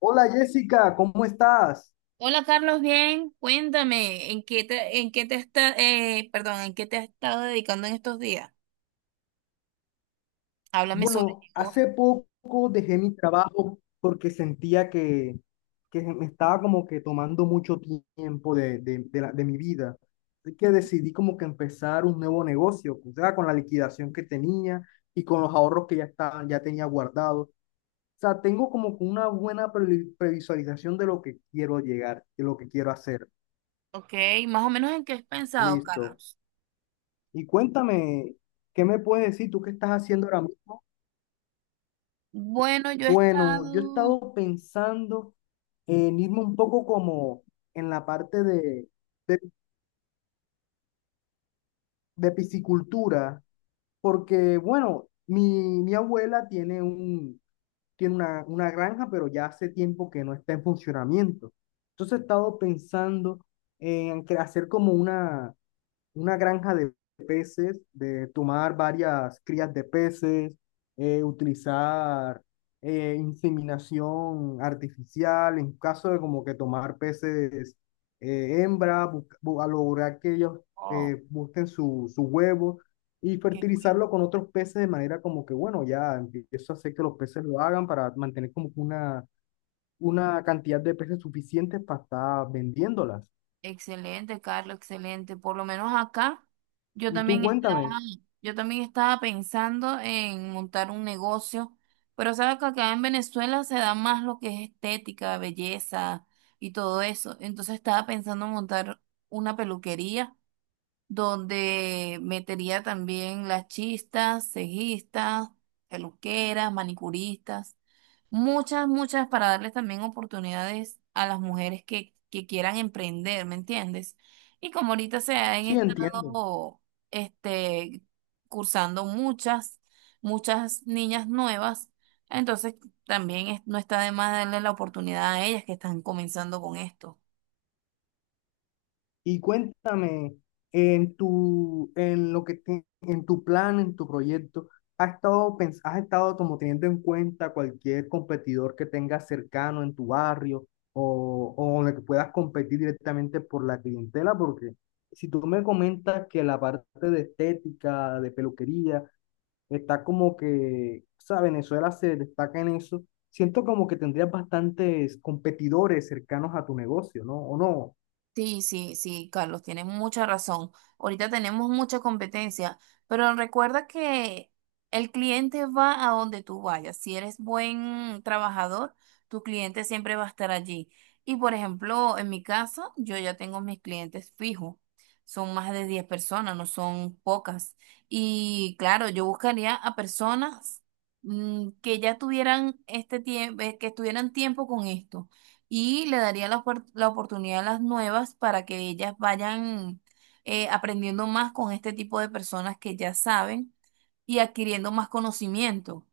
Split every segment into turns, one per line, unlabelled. Hola Jessica, ¿cómo estás?
Hola Carlos, bien, cuéntame, ¿en qué te, en qué te has estado dedicando en estos días? Háblame sobre ti
Bueno,
vos.
hace poco dejé mi trabajo porque sentía que me estaba como que tomando mucho tiempo de mi vida. Así que decidí como que empezar un nuevo negocio, o sea, con la liquidación que tenía y con los ahorros que ya estaban, ya tenía guardados. O sea, tengo como que una buena previsualización de lo que quiero llegar, de lo que quiero hacer.
Ok, más o menos en qué has pensado,
Listo.
Carlos.
Y cuéntame, ¿qué me puedes decir tú qué estás haciendo ahora mismo?
Bueno, yo he
Bueno, yo he
estado,
estado pensando en irme un poco como en la parte de, de piscicultura, porque bueno, mi abuela tiene una granja, pero ya hace tiempo que no está en funcionamiento. Entonces he estado pensando en hacer como una granja de peces, de tomar varias crías de peces, utilizar inseminación artificial, en caso de como que tomar peces hembra, a lograr que ellos
oh,
busquen su huevo y
qué bueno.
fertilizarlo con otros peces de manera como que, bueno, ya empiezo a hacer que los peces lo hagan para mantener como que una cantidad de peces suficientes para estar vendiéndolas.
Excelente, Carlos, excelente. Por lo menos acá, yo
Y tú
también estaba,
cuéntame,
yo también estaba pensando en montar un negocio, pero sabes que acá en Venezuela se da más lo que es estética, belleza y todo eso. Entonces estaba pensando en montar una peluquería donde metería también las chistas, cejistas, peluqueras, manicuristas, muchas, muchas para darles también oportunidades a las mujeres que quieran emprender, ¿me entiendes? Y como ahorita se han
sí entiendo.
estado este, cursando muchas, muchas niñas nuevas, entonces también no está de más darle la oportunidad a ellas que están comenzando con esto.
Y cuéntame, en tu plan, en tu proyecto, has estado como teniendo en cuenta cualquier competidor que tengas cercano en tu barrio o con el que puedas competir directamente por la clientela? Porque si tú me comentas que la parte de estética, de peluquería, está como que, o sea, Venezuela se destaca en eso, siento como que tendrías bastantes competidores cercanos a tu negocio, ¿no? ¿O no?
Sí, sí, sí, Carlos, tienes mucha razón. Ahorita tenemos mucha competencia, pero recuerda que el cliente va a donde tú vayas. Si eres buen trabajador, tu cliente siempre va a estar allí. Y por ejemplo, en mi caso, yo ya tengo mis clientes fijos. Son más de 10 personas, no son pocas. Y claro, yo buscaría a personas que ya tuvieran este tiempo, que estuvieran tiempo con esto y le daría la oportunidad a las nuevas para que ellas vayan aprendiendo más con este tipo de personas que ya saben y adquiriendo más conocimiento.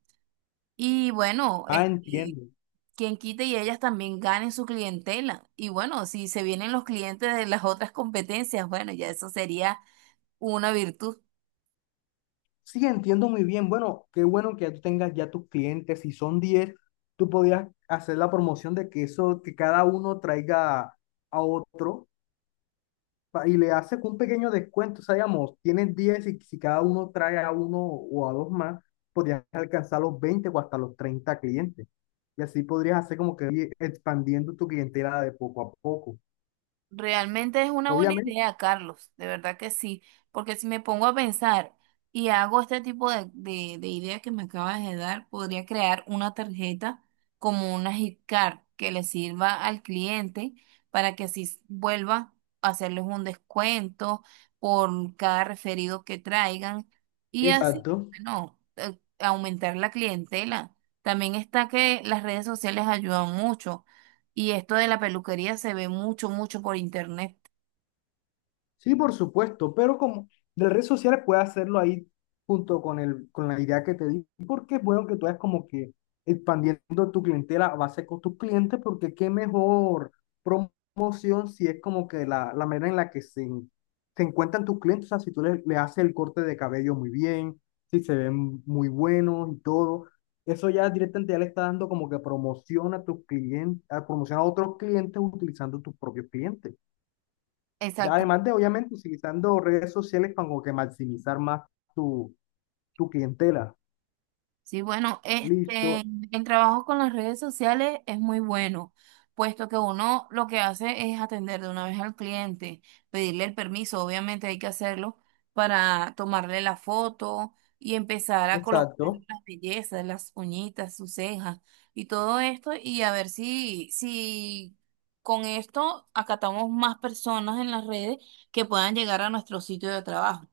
Y bueno,
Ah,
este,
entiendo.
quien quite y ellas también ganen su clientela. Y bueno, si se vienen los clientes de las otras competencias, bueno, ya eso sería una virtud.
Sí, entiendo muy bien. Bueno, qué bueno que ya tú tengas ya tus clientes. Si son 10. Tú podías hacer la promoción de que eso, que cada uno traiga a otro y le haces un pequeño descuento. O sea, digamos, tienes 10 y si cada uno trae a uno o a dos más, podrías alcanzar los 20 o hasta los 30 clientes. Y así podrías hacer como que ir expandiendo tu clientela de poco a poco.
Realmente es una buena
Obviamente.
idea, Carlos, de verdad que sí, porque si me pongo a pensar y hago este tipo de ideas que me acabas de dar, podría crear una tarjeta como una gift card que le sirva al cliente para que así vuelva a hacerles un descuento por cada referido que traigan y así,
Exacto.
bueno, aumentar la clientela. También está que las redes sociales ayudan mucho y esto de la peluquería se ve mucho, mucho por internet.
Sí, por supuesto, pero como de las redes sociales puedes hacerlo ahí junto con la idea que te di, porque es bueno que tú es como que expandiendo tu clientela a base con tus clientes, porque qué mejor promoción si es como que la manera en la que se encuentran tus clientes, o sea, si tú le haces el corte de cabello muy bien, si se ven muy buenos y todo, eso ya directamente ya le está dando como que promoción a tus clientes, promoción a otros clientes utilizando tus propios clientes. Ya
Exacto.
además de, obviamente, utilizando redes sociales para como que maximizar más tu, tu clientela.
Sí, bueno, este,
Listo,
el trabajo con las redes sociales es muy bueno, puesto que uno lo que hace es atender de una vez al cliente, pedirle el permiso, obviamente hay que hacerlo para tomarle la foto y empezar a colocar
exacto.
las bellezas, las uñitas, sus cejas y todo esto y a ver si con esto acatamos más personas en las redes que puedan llegar a nuestro sitio de trabajo.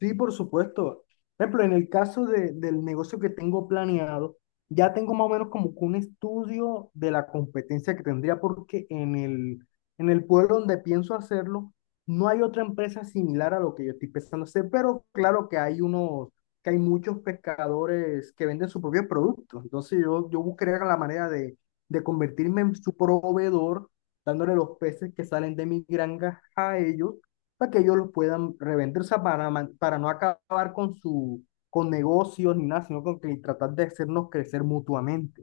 Sí, por supuesto. Por ejemplo, en el caso del negocio que tengo planeado, ya tengo más o menos como que un estudio de la competencia que tendría, porque en el pueblo donde pienso hacerlo, no hay otra empresa similar a lo que yo estoy pensando hacer, pero claro que hay muchos pescadores que venden sus propios productos. Entonces yo buscaría la manera de convertirme en su proveedor, dándole los peces que salen de mi granja a ellos para que ellos los puedan revender, o sea, para no acabar con su con negocios ni nada, sino con que tratar de hacernos crecer mutuamente.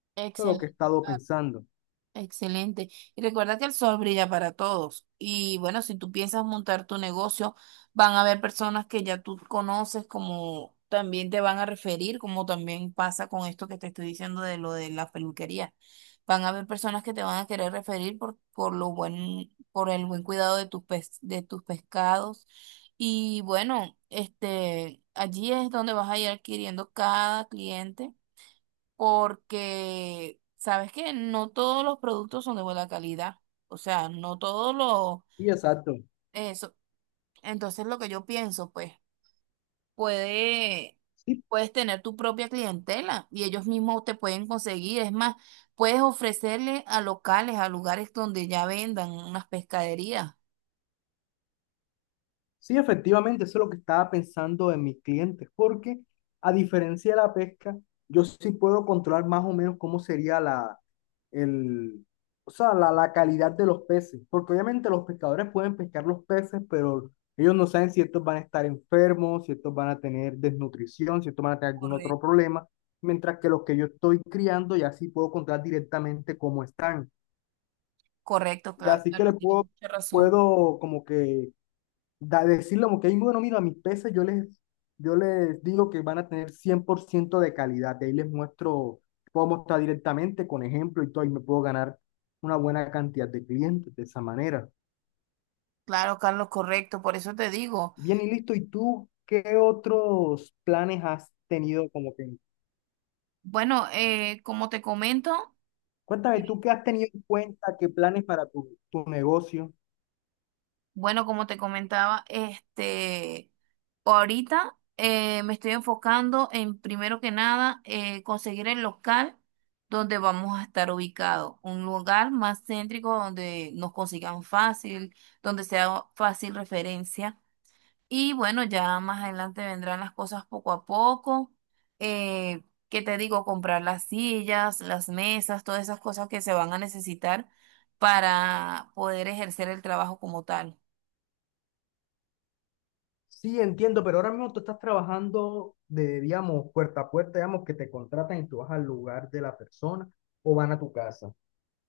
Eso es lo que he
Excelente,
estado
claro,
pensando.
excelente. Y recuerda que el sol brilla para todos. Y bueno, si tú piensas montar tu negocio, van a haber personas que ya tú conoces, como también te van a referir, como también pasa con esto que te estoy diciendo de lo de la peluquería. Van a haber personas que te van a querer referir por por el buen cuidado de de tus pescados. Y bueno, este, allí es donde vas a ir adquiriendo cada cliente porque sabes que no todos los productos son de buena calidad, o sea, no todos los
Y exacto.
eso. Entonces lo que yo pienso, pues, puede,
Sí,
puedes tener tu propia clientela y ellos mismos te pueden conseguir. Es más, puedes ofrecerle a locales, a lugares donde ya vendan unas pescaderías.
sí, efectivamente, eso es lo que estaba pensando en mis clientes, porque a diferencia de la pesca, yo sí puedo controlar más o menos cómo sería el, o sea, la calidad de los peces, porque obviamente los pescadores pueden pescar los peces, pero ellos no saben si estos van a estar enfermos, si estos van a tener desnutrición, si estos van a tener algún otro
Correcto.
problema, mientras que los que yo estoy criando ya sí puedo controlar directamente cómo están,
Correcto,
ya sí que le
Carlos, tienes
puedo,
mucha razón.
puedo como que decirle como que, "Ay, bueno, mira, mis peces yo les digo que van a tener 100% de calidad, de ahí les muestro, puedo mostrar directamente con ejemplo y todo, y me puedo ganar una buena cantidad de clientes de esa manera.
Claro, Carlos, correcto, por eso te digo.
Bien y listo, ¿y tú qué otros planes has tenido como que,
Bueno, eh, como te comento,
cuéntame tú qué has tenido en cuenta, qué planes para tu negocio?
Bueno, como te comentaba, este, ahorita me estoy enfocando en, primero que nada, conseguir el local donde vamos a estar ubicados. Un lugar más céntrico donde nos consigan fácil, donde sea fácil referencia. Y bueno, ya más adelante vendrán las cosas poco a poco. Eh, ¿Qué te digo? Comprar las sillas, las mesas, todas esas cosas que se van a necesitar para poder ejercer el trabajo como tal.
Sí, entiendo, pero ahora mismo tú estás trabajando de, digamos, puerta a puerta, digamos, que te contratan y tú vas al lugar de la persona o van a tu casa.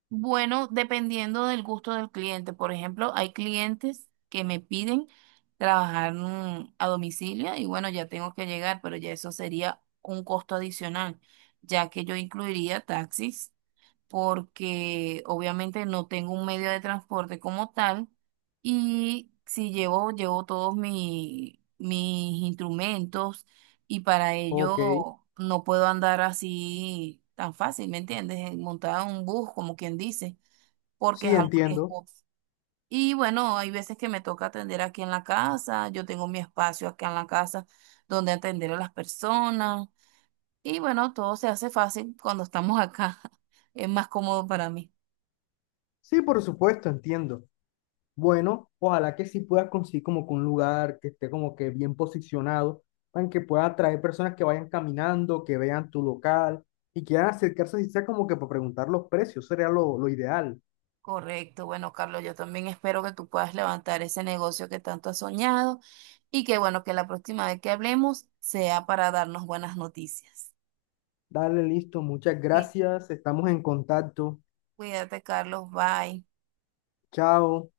Bueno, dependiendo del gusto del cliente. Por ejemplo, hay clientes que me piden trabajar a domicilio y bueno, ya tengo que llegar, pero ya eso sería un costo adicional, ya que yo incluiría taxis porque obviamente no tengo un medio de transporte como tal y si llevo todos mis instrumentos y para
Ok,
ello no puedo andar así tan fácil, ¿me entiendes? Montada en un bus, como quien dice, porque es
sí,
algo
entiendo.
riesgoso. Y bueno, hay veces que me toca atender aquí en la casa, yo tengo mi espacio acá en la casa donde atender a las personas y bueno, todo se hace fácil cuando estamos acá, es más cómodo para mí.
Sí, por supuesto, entiendo. Bueno, ojalá que sí puedas conseguir como que un lugar que esté como que bien posicionado, para que pueda atraer personas que vayan caminando, que vean tu local y quieran acercarse, si sea como que para preguntar los precios, sería lo ideal.
Correcto. Bueno, Carlos, yo también espero que tú puedas levantar ese negocio que tanto has soñado y que bueno, que la próxima vez que hablemos sea para darnos buenas noticias.
Dale, listo, muchas
Sí.
gracias, estamos en contacto.
Cuídate, Carlos. Bye.
Chao.